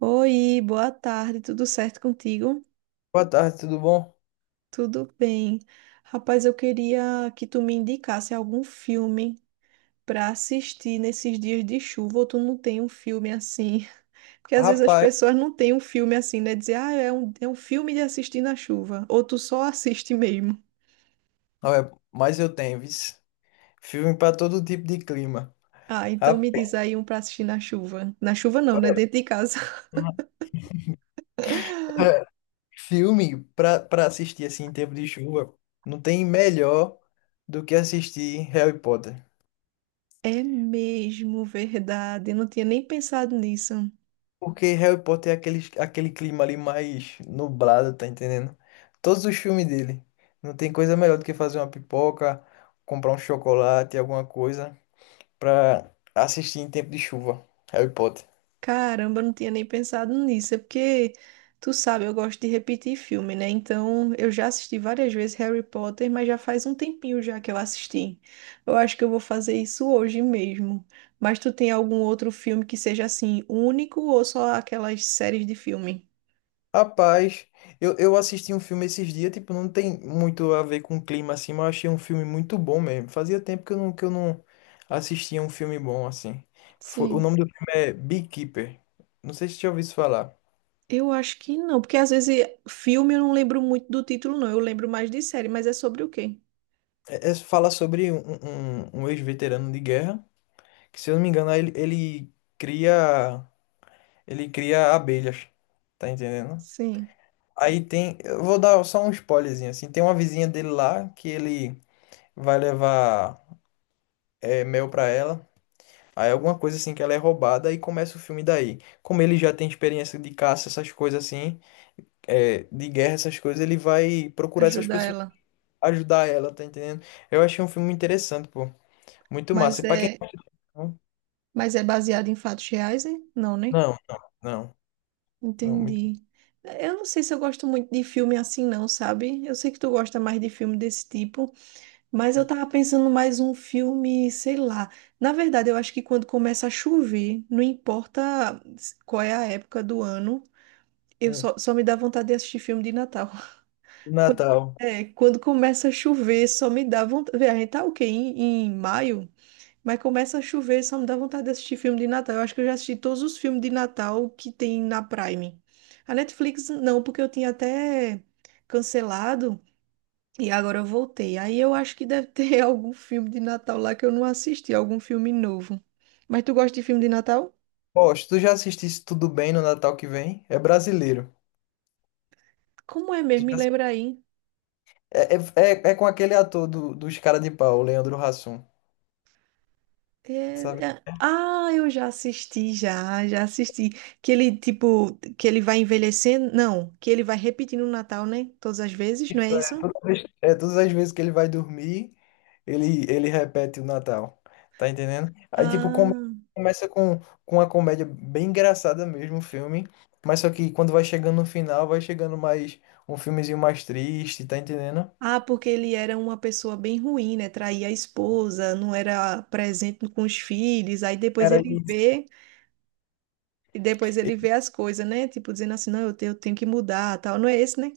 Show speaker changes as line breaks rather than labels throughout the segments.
Oi, boa tarde, tudo certo contigo?
Boa tarde, tudo bom?
Tudo bem. Rapaz, eu queria que tu me indicasse algum filme para assistir nesses dias de chuva, ou tu não tem um filme assim? Porque às vezes as
Rapaz,
pessoas não têm um filme assim, né? Dizer, ah, é um filme de assistir na chuva, ou tu só assiste mesmo.
olha, mas eu tenho, vis. Filme pra todo tipo de clima.
Ah, então
Rap-
me diz aí um para assistir na chuva. Na chuva não, né? Dentro de casa.
Filme pra para assistir assim em tempo de chuva, não tem melhor do que assistir Harry Potter.
É mesmo, verdade. Eu não tinha nem pensado nisso.
Porque Harry Potter é aquele clima ali mais nublado, tá entendendo? Todos os filmes dele. Não tem coisa melhor do que fazer uma pipoca, comprar um chocolate, alguma coisa pra assistir em tempo de chuva. Harry Potter.
Caramba, eu não tinha nem pensado nisso. É porque, tu sabe, eu gosto de repetir filme, né? Então, eu já assisti várias vezes Harry Potter, mas já faz um tempinho já que eu assisti. Eu acho que eu vou fazer isso hoje mesmo. Mas tu tem algum outro filme que seja assim, único ou só aquelas séries de filme?
Rapaz, eu assisti um filme esses dias, tipo, não tem muito a ver com clima assim, mas eu achei um filme muito bom mesmo. Fazia tempo que eu não assistia um filme bom assim. Foi, o
Sim.
nome do filme é Beekeeper. Não sei se você já ouviu isso falar.
Eu acho que não, porque às vezes filme eu não lembro muito do título, não. Eu lembro mais de série, mas é sobre o quê?
Fala sobre um ex-veterano de guerra, que se eu não me engano, ele cria abelhas, tá entendendo?
Sim.
Aí tem, eu vou dar só um spoilerzinho assim, tem uma vizinha dele lá que ele vai levar mel pra ela. Aí alguma coisa assim que ela é roubada e começa o filme daí. Como ele já tem experiência de caça, essas coisas assim, é, de guerra, essas coisas, ele vai procurar essas
Ajudar
pessoas,
ela.
ajudar ela, tá entendendo? Eu achei um filme interessante, pô. Muito massa.
Mas
E pra quem.
é,
Não,
mas é baseado em fatos reais, hein? Não, né?
não, não, não, muito
Entendi. É, eu não sei se eu gosto muito de filme assim, não, sabe? Eu sei que tu gosta mais de filme desse tipo, mas eu tava pensando mais um filme, sei lá. Na verdade, eu acho que quando começa a chover, não importa qual é a época do ano, eu
bom.
só, só me dá vontade de assistir filme de Natal.
E
Quando,
Natal.
quando começa a chover, só me dá vontade. Vê, a gente tá o quê? Em maio? Mas começa a chover, só me dá vontade de assistir filme de Natal. Eu acho que eu já assisti todos os filmes de Natal que tem na Prime. A Netflix não, porque eu tinha até cancelado e agora eu voltei. Aí eu acho que deve ter algum filme de Natal lá que eu não assisti, algum filme novo. Mas tu gosta de filme de Natal?
Pô, se tu já assistisse Tudo Bem no Natal que vem, é brasileiro.
Como é
Já
mesmo? Me
assi-
lembra aí.
É, é, com aquele ator dos Cara de Pau, o Leandro Hassum. Sabe?
É, ah, eu já assisti, já assisti. Que ele, tipo, que ele vai envelhecendo? Não, que ele vai repetindo o Natal, né? Todas as vezes, não é
Isso é.
isso?
Todas as vezes que ele vai dormir, ele repete o Natal. Tá entendendo? Aí, tipo,
Ah.
começa com uma comédia bem engraçada mesmo, o filme. Mas só que quando vai chegando no final, vai chegando mais um filmezinho mais triste, tá entendendo?
Ah, porque ele era uma pessoa bem ruim, né? Traía a esposa, não era presente com os filhos. Aí depois
Era
ele
isso.
vê, e depois ele vê as coisas, né? Tipo, dizendo assim, não, eu tenho que mudar, tal. Não é esse, né?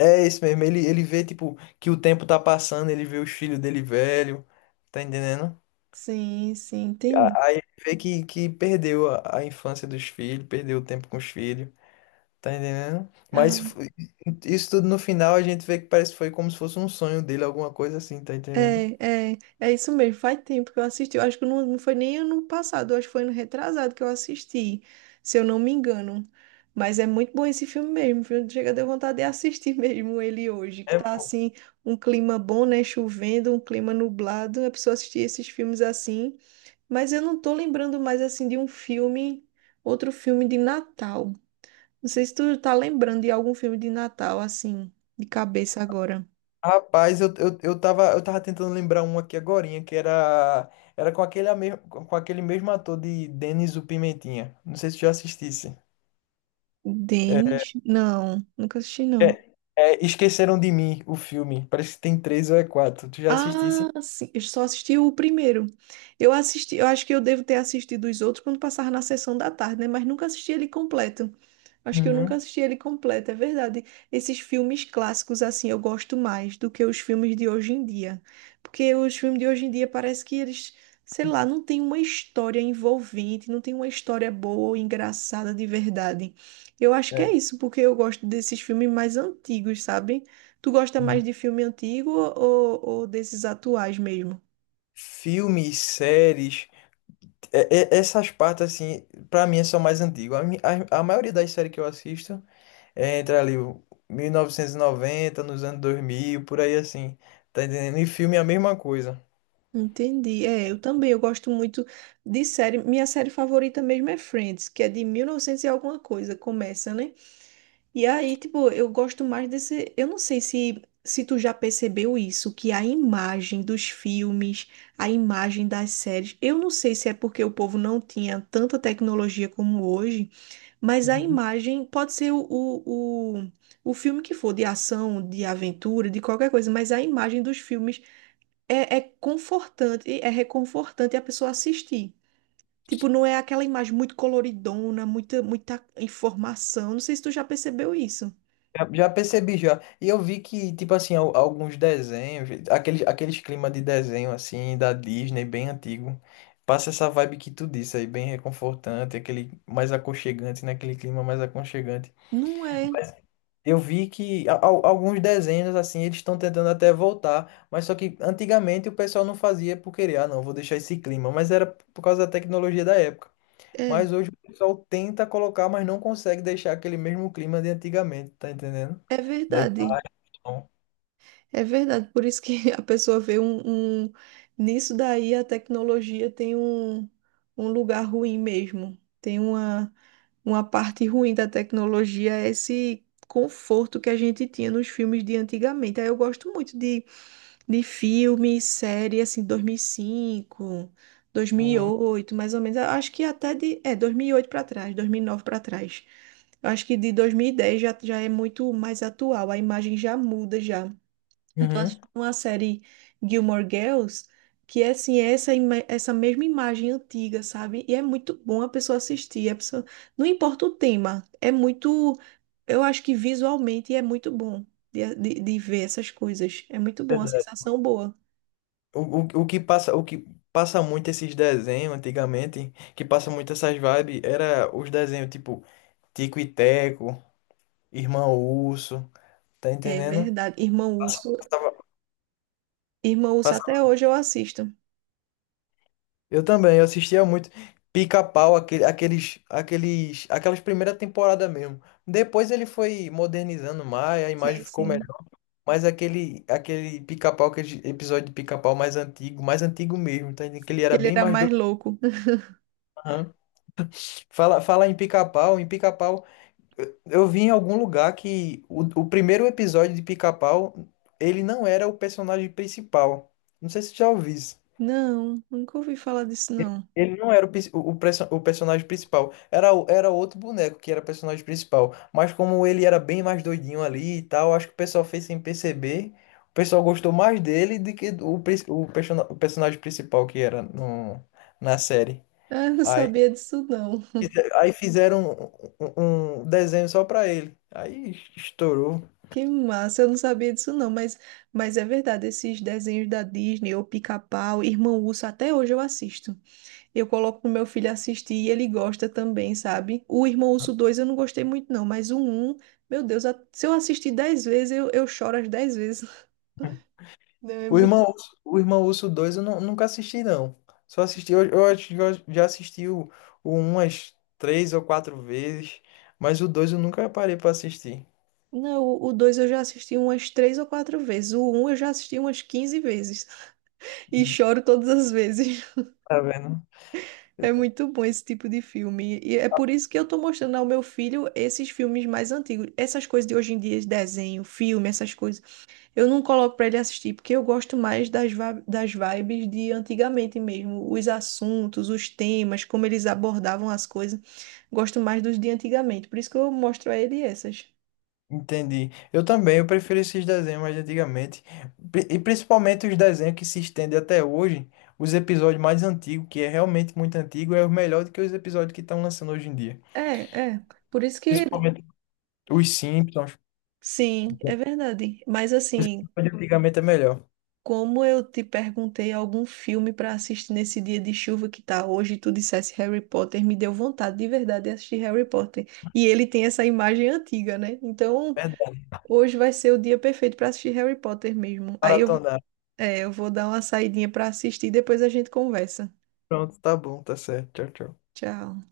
É isso mesmo. Ele vê, tipo, que o tempo tá passando, ele vê os filhos dele velho, tá entendendo?
Sim, sim,
A-
entendi.
Aí ele vê que perdeu a infância dos filhos, perdeu o tempo com os filhos. Tá entendendo? Isso tudo no final a gente vê que parece que foi como se fosse um sonho dele, alguma coisa assim, tá entendendo?
É isso mesmo. Faz tempo que eu assisti. Eu acho que não foi nem ano passado, eu acho que foi ano retrasado que eu assisti, se eu não me engano. Mas é muito bom esse filme mesmo, viu? Chega, deu vontade de assistir mesmo ele hoje, que
É,
tá
pô.
assim, um clima bom, né? Chovendo, um clima nublado. A pessoa assistir esses filmes assim. Mas eu não tô lembrando mais assim de um filme, outro filme de Natal. Não sei se tu tá lembrando de algum filme de Natal, assim, de cabeça agora.
Rapaz, eu tava tentando lembrar um aqui agorinha, que era com aquele mesmo ator de Denis o Pimentinha. Não sei se tu já assistisse.
Denis? Não, nunca assisti, não.
É, Esqueceram de Mim, o filme. Parece que tem três ou quatro. Tu já assistisse?
Ah, sim, eu só assisti o primeiro. Eu assisti, eu acho que eu devo ter assistido os outros quando passava na sessão da tarde, né? Mas nunca assisti ele completo. Acho que eu nunca
Uhum.
assisti ele completo, é verdade. Esses filmes clássicos, assim, eu gosto mais do que os filmes de hoje em dia. Porque os filmes de hoje em dia parece que eles, sei lá, não tem uma história envolvente, não tem uma história boa, engraçada de verdade. Eu acho que
É.
é isso, porque eu gosto desses filmes mais antigos, sabe? Tu gosta mais
Uhum.
de filme antigo ou desses atuais mesmo?
Filmes, séries. É- Essas partes, assim, pra mim são mais antigas. A maioria das séries que eu assisto é entre ali o 1990, nos anos 2000 por aí assim. Tá entendendo? E filme é a mesma coisa.
Entendi. É, eu também, eu gosto muito de série. Minha série favorita mesmo é Friends, que é de 1900 e novecentos e alguma coisa, começa, né? E aí, tipo, eu gosto mais desse. Eu não sei se tu já percebeu isso, que a imagem dos filmes, a imagem das séries. Eu não sei se é porque o povo não tinha tanta tecnologia como hoje. Mas a
Uhum.
imagem pode ser o filme que for, de ação, de aventura, de qualquer coisa, mas a imagem dos filmes é confortante, é reconfortante a pessoa assistir. Tipo, não é aquela imagem muito coloridona, muita, muita informação. Não sei se tu já percebeu isso.
Já percebi já. E eu vi que, tipo assim, alguns desenhos, aqueles clima de desenho, assim, da Disney, bem antigo. Passa essa vibe que tu disse aí, bem reconfortante, aquele mais aconchegante, né? Aquele clima mais aconchegante.
Não é,
Eu vi que alguns desenhos, assim, eles estão tentando até voltar, mas só que antigamente o pessoal não fazia por querer, não, vou deixar esse clima, mas era por causa da tecnologia da época.
é,
Mas hoje o pessoal tenta colocar, mas não consegue deixar aquele mesmo clima de antigamente, tá entendendo?
é
Daí,
verdade.
então.
É verdade, por isso que a pessoa vê um, Nisso daí a tecnologia tem um, lugar ruim mesmo. Tem uma parte ruim da tecnologia, é esse conforto que a gente tinha nos filmes de antigamente. Aí eu gosto muito de filme, série, assim, dois mil e cinco, dois mil e
Uhum,
oito, mais ou menos. Eu acho que É, 2008 para trás, 2009 para trás. Eu acho que de 2010 já é muito mais atual, a imagem já muda já. Eu tô
uhum.
assistindo uma série Gilmore Girls, que é assim, é essa mesma imagem antiga, sabe? E é muito bom a pessoa assistir. Não importa o tema, é muito. Eu acho que visualmente é muito bom de ver essas coisas. É muito bom, a
Verdade.
sensação boa.
O que passa muito esses desenhos antigamente, que passa muito essas vibes, era os desenhos tipo Tico e Teco, Irmão Urso, tá
É
entendendo?
verdade. Irmão Urso, Irmão Urso, até
Passava.
hoje eu assisto.
Eu também, eu assistia muito Pica-Pau, aquelas primeiras temporadas mesmo. Depois ele foi modernizando mais, a imagem
Sim,
ficou
sim.
melhor. Mas aquele Pica-Pau, aquele episódio de Pica-Pau mais antigo mesmo, tá entendendo? Que ele
Que
era
ele
bem
era
mais
mais
doido.
louco.
Aham. Fala em Pica-Pau, eu vi em algum lugar que o primeiro episódio de Pica-Pau, ele não era o personagem principal. Não sei se você já ouviu isso.
Não, nunca ouvi falar disso, não.
Ele não era o, pis- o perso- o personagem principal. Era outro boneco que era personagem principal. Mas como ele era bem mais doidinho ali e tal, acho que o pessoal fez sem perceber. O pessoal gostou mais dele do que do- o, pris- o, persona- o personagem principal que era no, na série.
Ah, eu não
Aí,
sabia disso, não.
aí fizeram um desenho só pra ele. Aí estourou.
Que massa, eu não sabia disso não, mas é verdade, esses desenhos da Disney, ou Pica-Pau, Irmão Urso, até hoje eu assisto. Eu coloco pro meu filho assistir e ele gosta também, sabe? O Irmão Urso 2 eu não gostei muito não, mas o um, meu Deus, se eu assistir 10 vezes, eu choro as 10 vezes. Não, é
O
muito...
Irmão Urso, o Irmão Urso dois eu nunca assisti, não. Só assisti, eu acho que eu já assisti o um umas três ou quatro vezes, mas o 2 eu nunca parei pra assistir.
Não, o 2 eu já assisti umas 3 ou 4 vezes, o um eu já assisti umas 15 vezes e choro todas as vezes.
Tá vendo?
É muito bom esse tipo de filme. E é por isso que eu tô mostrando ao meu filho esses filmes mais antigos. Essas coisas de hoje em dia, de desenho, filme, essas coisas. Eu não coloco pra ele assistir, porque eu gosto mais das vibes de antigamente mesmo. Os assuntos, os temas, como eles abordavam as coisas. Gosto mais dos de antigamente. Por isso que eu mostro a ele essas.
Entendi. Eu também, eu prefiro esses desenhos mais de antigamente. E principalmente os desenhos que se estendem até hoje, os episódios mais antigos, que é realmente muito antigo, é o melhor do que os episódios que estão lançando hoje em dia.
É, é. Por isso que.
Principalmente os Simpsons.
Sim, é verdade. Mas
Os
assim,
episódios de antigamente é melhor.
como eu te perguntei algum filme para assistir nesse dia de chuva que tá hoje, e tu dissesse Harry Potter, me deu vontade de verdade de assistir Harry Potter. E ele tem essa imagem antiga, né? Então,
Verdade.
hoje vai ser o dia perfeito para assistir Harry Potter mesmo. Aí eu,
Maratona.
é, eu vou dar uma saidinha para assistir e depois a gente conversa.
Pronto, tá bom, tá certo. Tchau, tchau.
Tchau.